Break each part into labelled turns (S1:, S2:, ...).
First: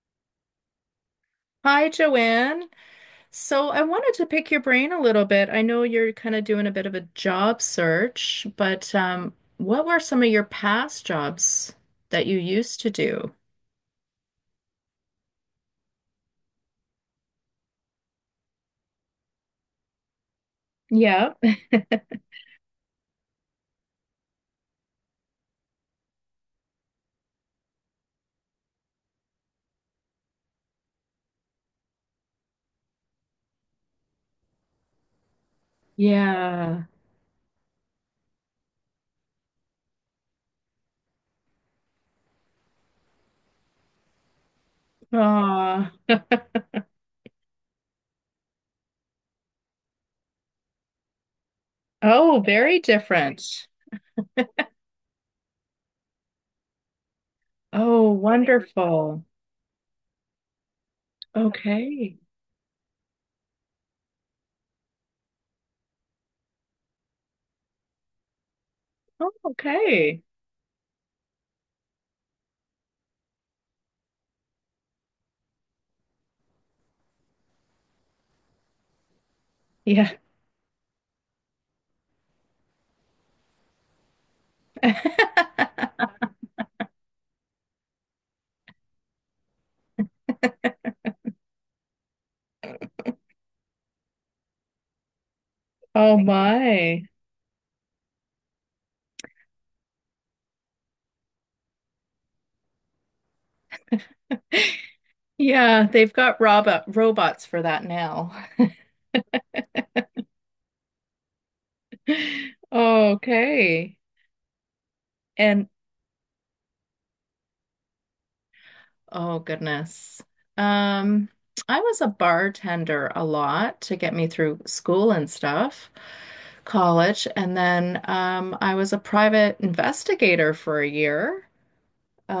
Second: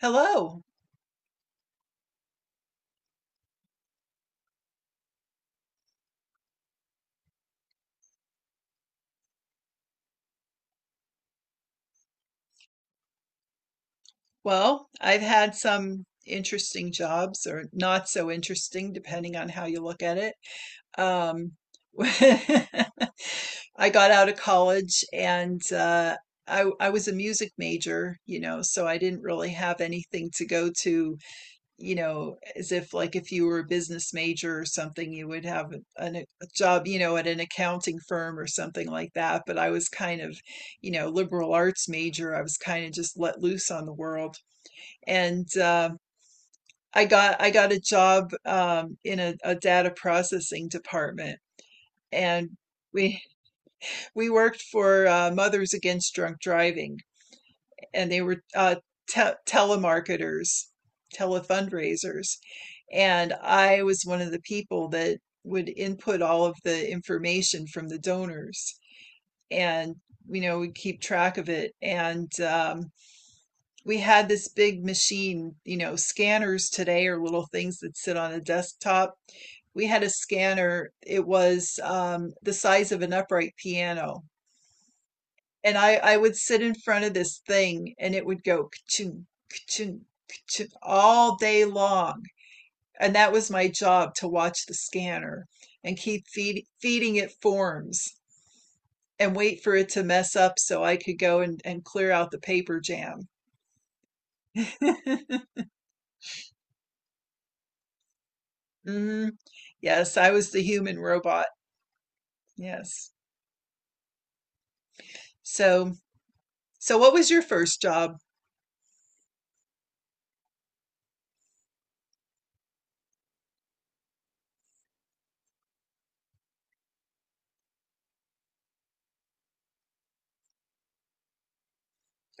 S1: Hello.
S2: Hi, Joanne. So I wanted to pick your brain a little bit. I know you're kind of doing a bit of a job search, but what were some of your past jobs that you used to do?
S1: Well, I've had some interesting jobs or not so interesting, depending on how you look at it.
S2: Yeah.
S1: Um, I got out of college and I was a music major, you know, so I didn't really have anything to go to, you know, as if like if you were a business major or something, you would have a
S2: Yeah.
S1: job, you know, at an accounting firm or something like that. But I was kind of, you know, liberal arts major. I was kind of just let loose on the world. And
S2: Aw.
S1: I got a job in a data processing department,
S2: Oh,
S1: and
S2: very
S1: we
S2: different.
S1: we worked for Mothers Against Drunk Driving. And
S2: Oh,
S1: they were
S2: wonderful.
S1: telemarketers,
S2: Okay.
S1: telefundraisers. And I was one of the people that would input all of the information from the donors
S2: Oh,
S1: and,
S2: okay.
S1: you know, we keep track of it. And we had this big machine. You know, scanners today are little things that sit on a desktop. We had a
S2: Yeah.
S1: scanner, it was the size of an upright piano, and I would sit in front of this thing and it would go ka-ching, ka-ching, ka-ching all day long. And that was my job, to watch the scanner and
S2: Oh
S1: keep
S2: my.
S1: feeding it forms and wait for it to mess up so I could go and, clear out the paper jam.
S2: Yeah, they've got robots for that now.
S1: Mhm. Yes, I was the human robot. Yes.
S2: Okay. And
S1: So, so what was your first job?
S2: oh goodness. Um, I was a bartender a lot to get me through school and stuff, college, and then I was a private investigator for a year.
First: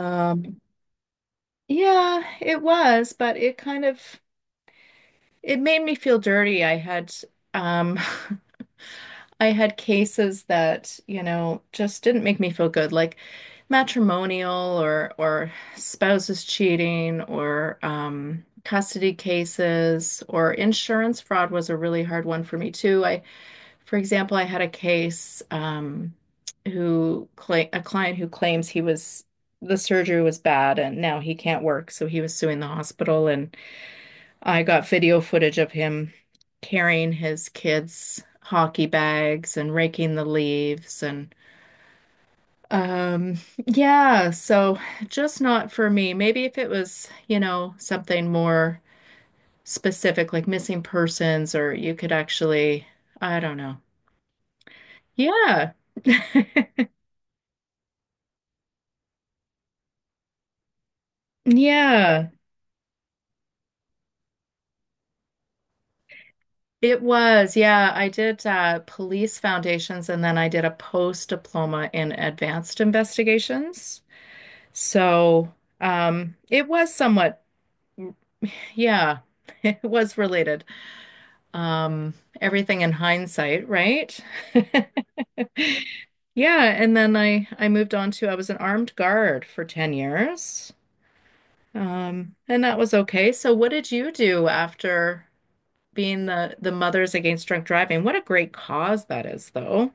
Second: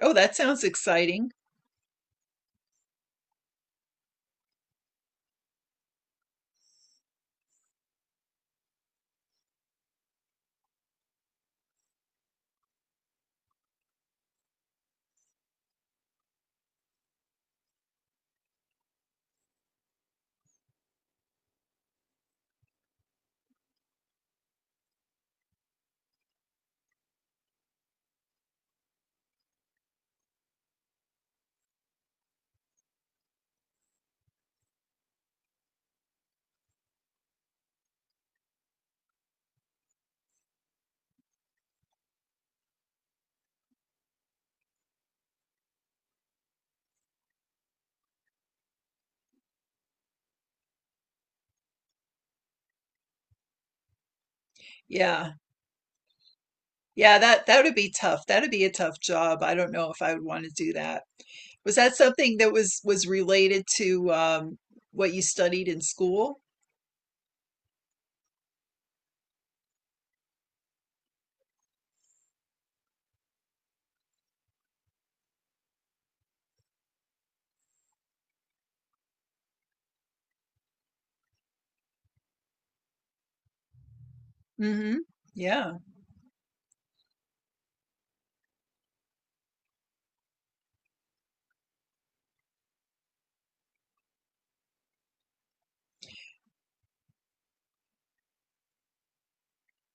S1: Oh, that sounds exciting.
S2: yeah, it was, but it kind of it made me feel dirty. I had um I had cases that, you know, just didn't make me feel good, like matrimonial or spouses cheating or custody cases or insurance fraud was a really hard one for me too. I, for example, I had a case who cla a client who claims he was the surgery was bad and now he can't work, so he was suing the hospital and I got video footage of him carrying his kids' hockey bags and raking the leaves and um yeah, so just not for me. Maybe if it was, you know, something more specific like missing persons or you could actually, I don't know.
S1: Yeah.
S2: Yeah.
S1: Yeah, that would be tough. That would be a tough job. I don't know if I would want to do that. Was that
S2: Yeah,
S1: something that was related to what you studied in school?
S2: it was. Yeah, I did police foundations and then I did a post diploma in advanced investigations. So, it was somewhat, yeah, it was related. Um, everything in hindsight, right?
S1: Hmm. Yeah.
S2: Yeah, and then I moved on to I was an armed guard for 10 years. And that was okay. So what did you do after being the Mothers Against Drunk Driving? What a great cause that is, though.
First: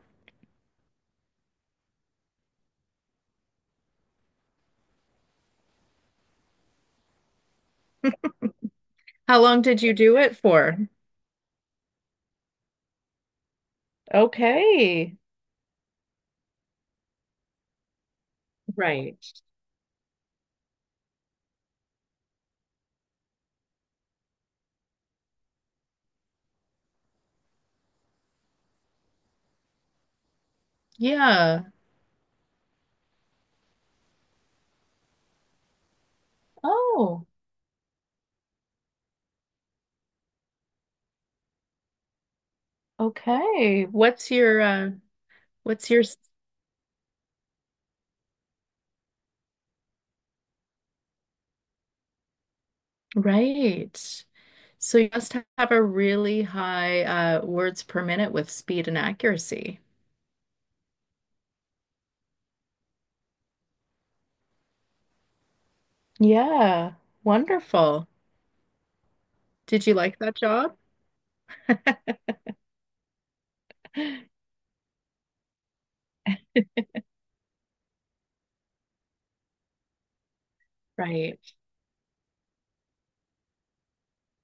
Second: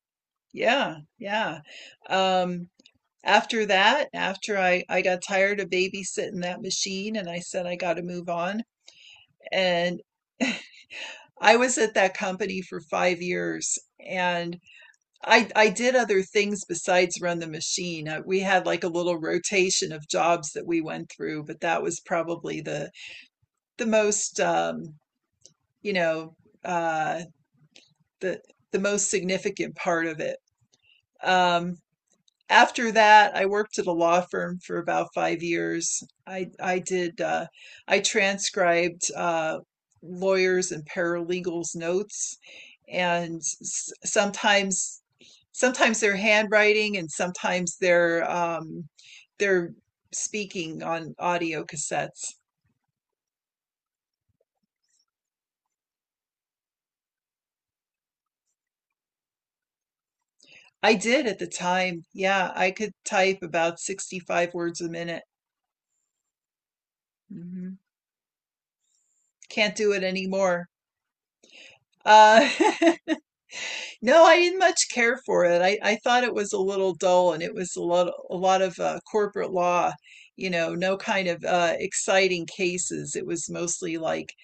S1: Yeah. Yeah. Um, After that, after I got tired of babysitting that machine, and I said I got to move on.
S2: How long did you
S1: And
S2: do it for?
S1: I was at that company for 5 years, and
S2: Okay.
S1: I did other things besides run the machine. We had like a little
S2: Right.
S1: rotation of jobs that we went through, but that was probably the most you know uh, the the most significant part of it.
S2: Yeah.
S1: Um, After that, I worked at a law firm for about 5 years. I did
S2: Oh.
S1: I transcribed lawyers and paralegals' notes, and
S2: Okay. What's your what's
S1: sometimes
S2: your
S1: their
S2: s-
S1: handwriting and sometimes their speaking on audio cassettes.
S2: right? So you must have a really high words per minute with speed and accuracy.
S1: I did at the time. Yeah, I could type about 65 words a minute.
S2: Yeah,
S1: Hmm.
S2: wonderful.
S1: Can't
S2: Did
S1: do
S2: you
S1: it
S2: like that
S1: anymore.
S2: job?
S1: Uh, no, I didn't much care for it. I thought it was a little dull, and it was a lot of corporate law, you know, no kind
S2: Right.
S1: of exciting cases. It was mostly like,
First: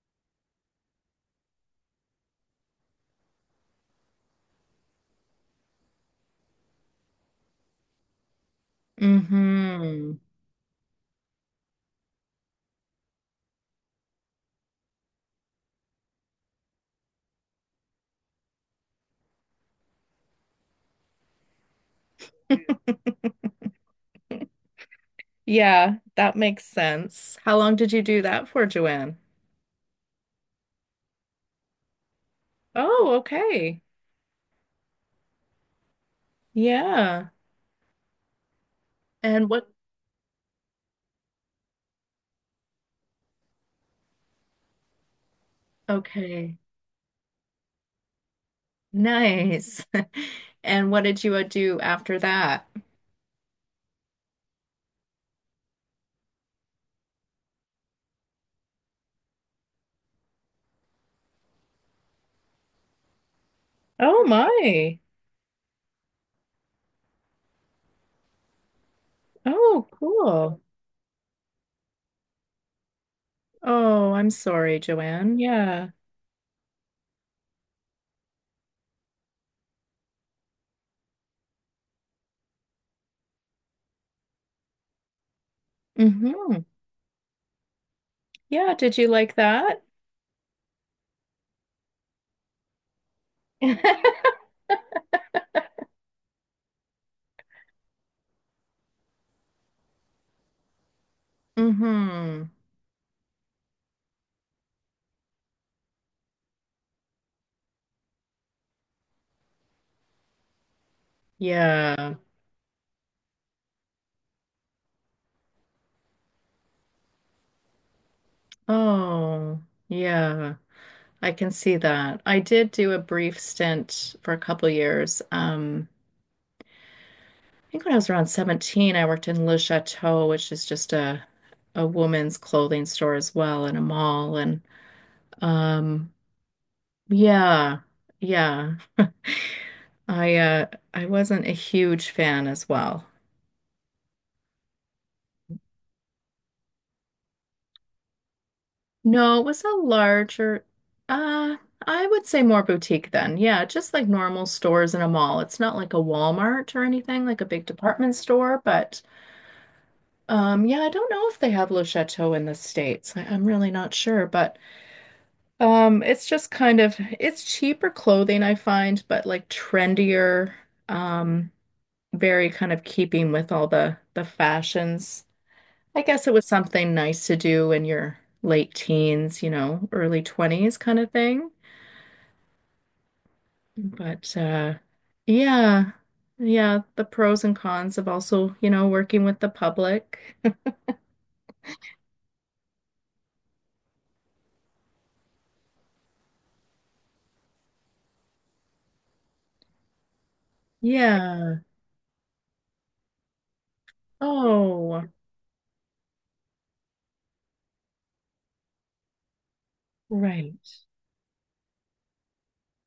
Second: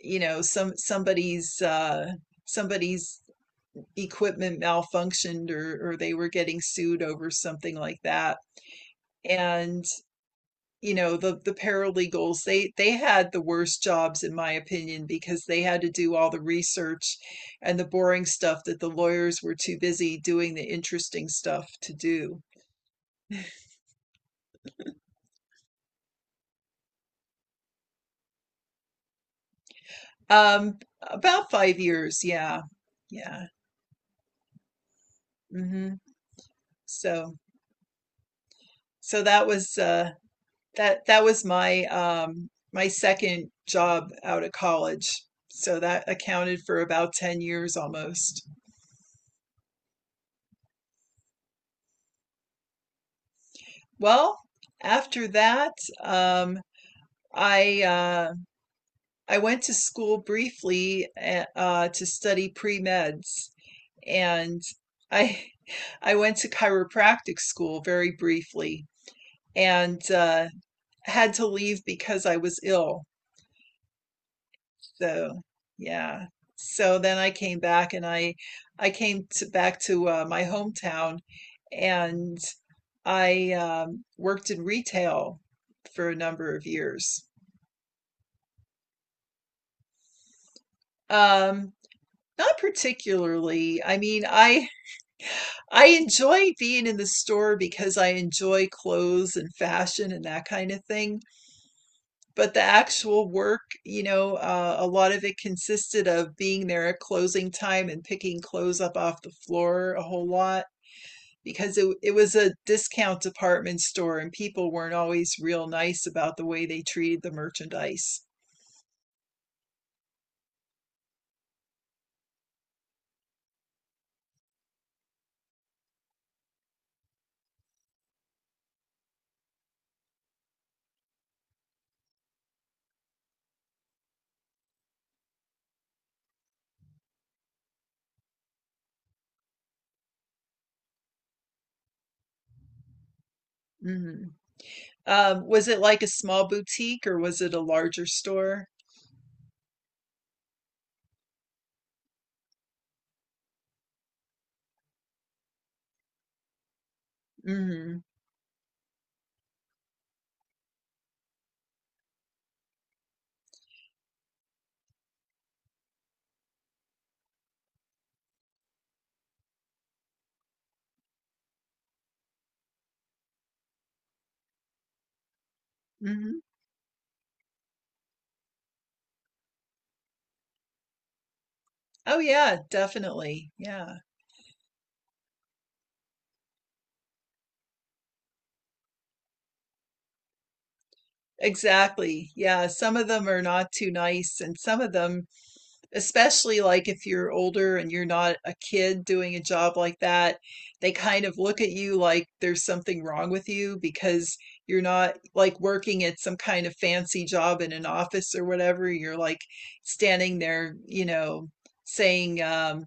S1: you know, somebody's somebody's equipment malfunctioned, or they were getting sued over something like that.
S2: Mm-hmm.
S1: You know, the paralegals, they had the worst jobs in my opinion, because they had to do all the research and the boring stuff that the lawyers were too busy doing the interesting stuff to do.
S2: Yeah, that makes sense. How long did you do that for, Joanne?
S1: About 5 years, yeah.
S2: Oh,
S1: Yeah.
S2: okay.
S1: Mhm.
S2: Yeah.
S1: So so that
S2: And what?
S1: was that was my my second job out of college, so that
S2: Okay.
S1: accounted for about 10 years almost.
S2: Nice. And what did you do after that?
S1: Well, after that, um I uh, I went to school briefly, to study pre-meds,
S2: Oh
S1: and
S2: my.
S1: I I went to chiropractic school very briefly,
S2: Oh,
S1: and
S2: cool.
S1: had to leave because I was ill.
S2: Oh, I'm sorry, Joanne.
S1: So
S2: Yeah.
S1: yeah, so then I came back and I came to back to my hometown, and I worked in retail for a number
S2: Mm-hmm.
S1: of years.
S2: Yeah, did you like that?
S1: Um, Not particularly. I mean, I enjoy being in the store because I enjoy clothes and fashion and that kind of thing.
S2: Mm-hmm.
S1: But the actual work, you know, a lot of it consisted of being there at closing time and picking clothes up off the floor a whole lot, because it
S2: Yeah.
S1: was a discount department store and people weren't always real nice about the way they treated the merchandise.
S2: Oh, yeah. I can see that. I did do a brief stint for a couple years. I think when I was around 17, I worked in Le Chateau, which is just a woman's clothing store as well in a mall. And um, yeah, yeah. I wasn't a huge fan as well.
S1: Mhm. Was it like a small boutique, or was it a larger store?
S2: No, it was a larger, uh, I would say more boutique then. Yeah, just like normal stores in a mall. It's not like a Walmart or anything, like a big
S1: Hmm.
S2: department store, but yeah, I don't know if they have Le Chateau in the States. I'm really not sure, but it's just kind of it's cheaper clothing I find, but like trendier, um, very kind of keeping with all the fashions. I guess it
S1: Hmm.
S2: was something nice to do in your late teens, you know, early 20s kind of thing.
S1: Oh yeah, definitely. Yeah.
S2: But yeah. Yeah, the pros and cons of also, you know, working with the public.
S1: Exactly. Yeah, some of them are not too nice, and some of them, especially like if you're older and you're not a kid doing a job like that, they kind of
S2: Yeah.
S1: look at you like there's something wrong with you, because you're
S2: Oh,
S1: not like working at some kind of fancy job in an office or whatever. You're like standing there,
S2: right.
S1: you know, saying,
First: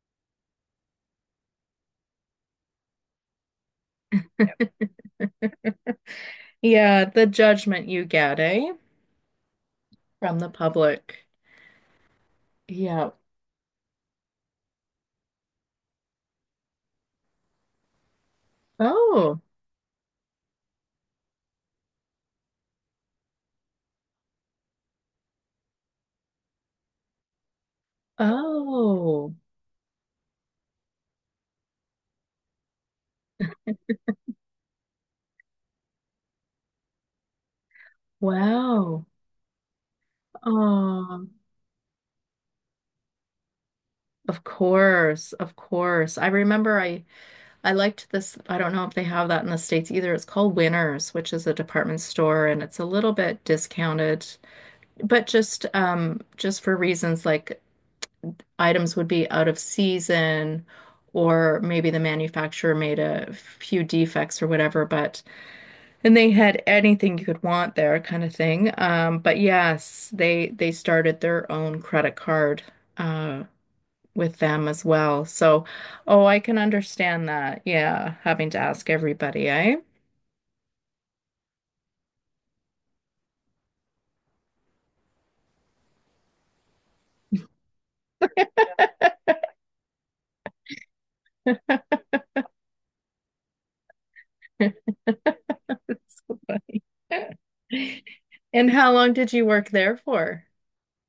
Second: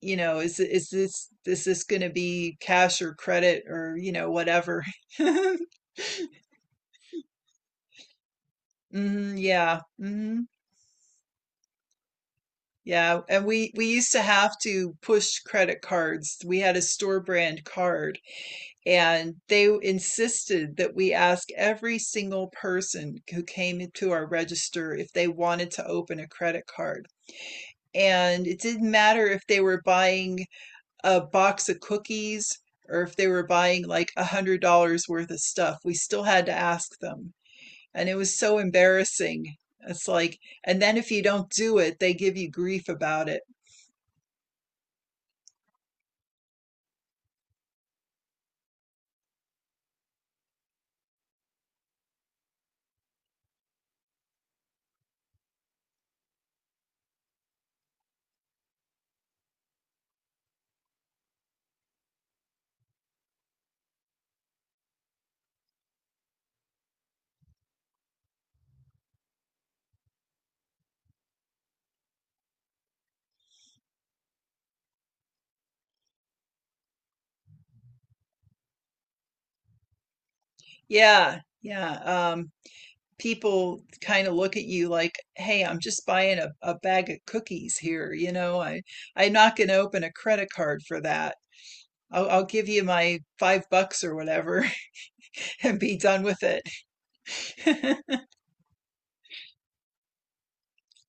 S1: you know, is this going to be cash or credit, or, you know, whatever.
S2: Yeah, the judgment you get, eh?
S1: Hmm, yeah.
S2: From
S1: Hmm.
S2: the public. Yeah.
S1: Yeah, and we used to have to push credit cards. We had a store brand card,
S2: Oh.
S1: and they insisted that we ask every single person who came to our register if they wanted to open a credit card. And it didn't matter
S2: Oh.
S1: if they were buying a box of cookies or if they were buying like $100 worth of stuff. We still had to ask them, and it was so
S2: Wow.
S1: embarrassing. It's like, and then if you
S2: Oh.
S1: don't do it, they give you grief about it.
S2: Of course. Of course. I remember I liked this. I don't know if they have that in the States either. It's called Winners, which is a department store, and it's a little bit discounted, but just for reasons like items would be out of season or maybe the manufacturer made a few defects or whatever, but and they had anything you could want there kind of thing. But yes, they started their own credit card uh with them as well. So, oh, I can understand that. Yeah, having to ask everybody, eh?
S1: Yeah, yeah. Um, People kind of look at you like, "Hey, I'm just buying a bag of cookies here. You know, I'm not going to open a credit card for that. I'll give you my $5 or whatever and be
S2: It's
S1: done with
S2: so
S1: it."
S2: funny. And how long did you work there for?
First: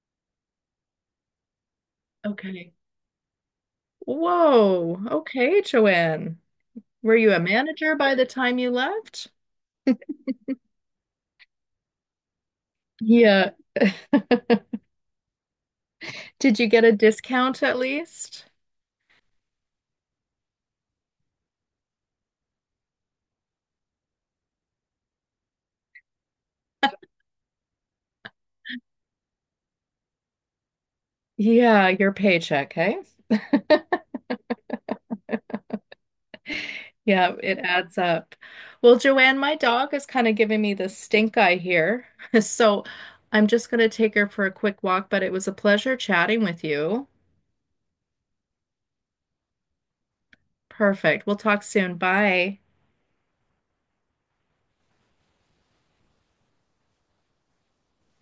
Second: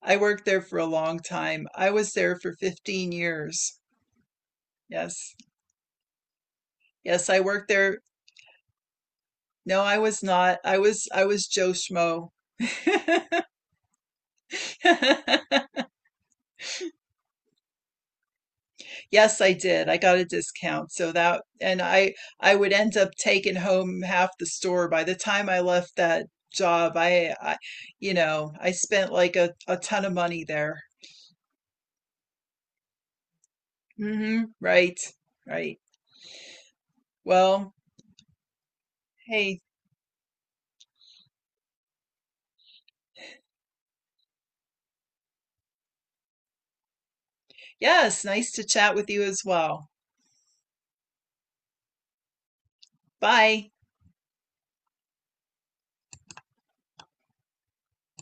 S1: I worked there for a long time. I was there for
S2: Okay.
S1: 15 years.
S2: Whoa.
S1: Yes.
S2: Okay, Joanne. Were
S1: Yes,
S2: you
S1: I
S2: a
S1: worked
S2: manager
S1: there.
S2: by the time you left?
S1: No, I was not. I was Joe Schmo.
S2: Yeah. Did you get a discount at least?
S1: Yes, I did. I got a discount. So that, and I would end up taking home half the store by the time I left that job. I You know, I spent like a ton of money there.
S2: Yeah, your paycheck, hey?
S1: Mm-hmm. Right. Right.
S2: Yeah, it
S1: Well,
S2: adds up. Well, Joanne, my
S1: hey,
S2: dog is kind of giving me the stink eye here. So I'm just going to take her for a quick walk, but it was a pleasure chatting with you.
S1: yes, nice to chat with you as well.
S2: Perfect. We'll talk soon. Bye.
S1: Bye.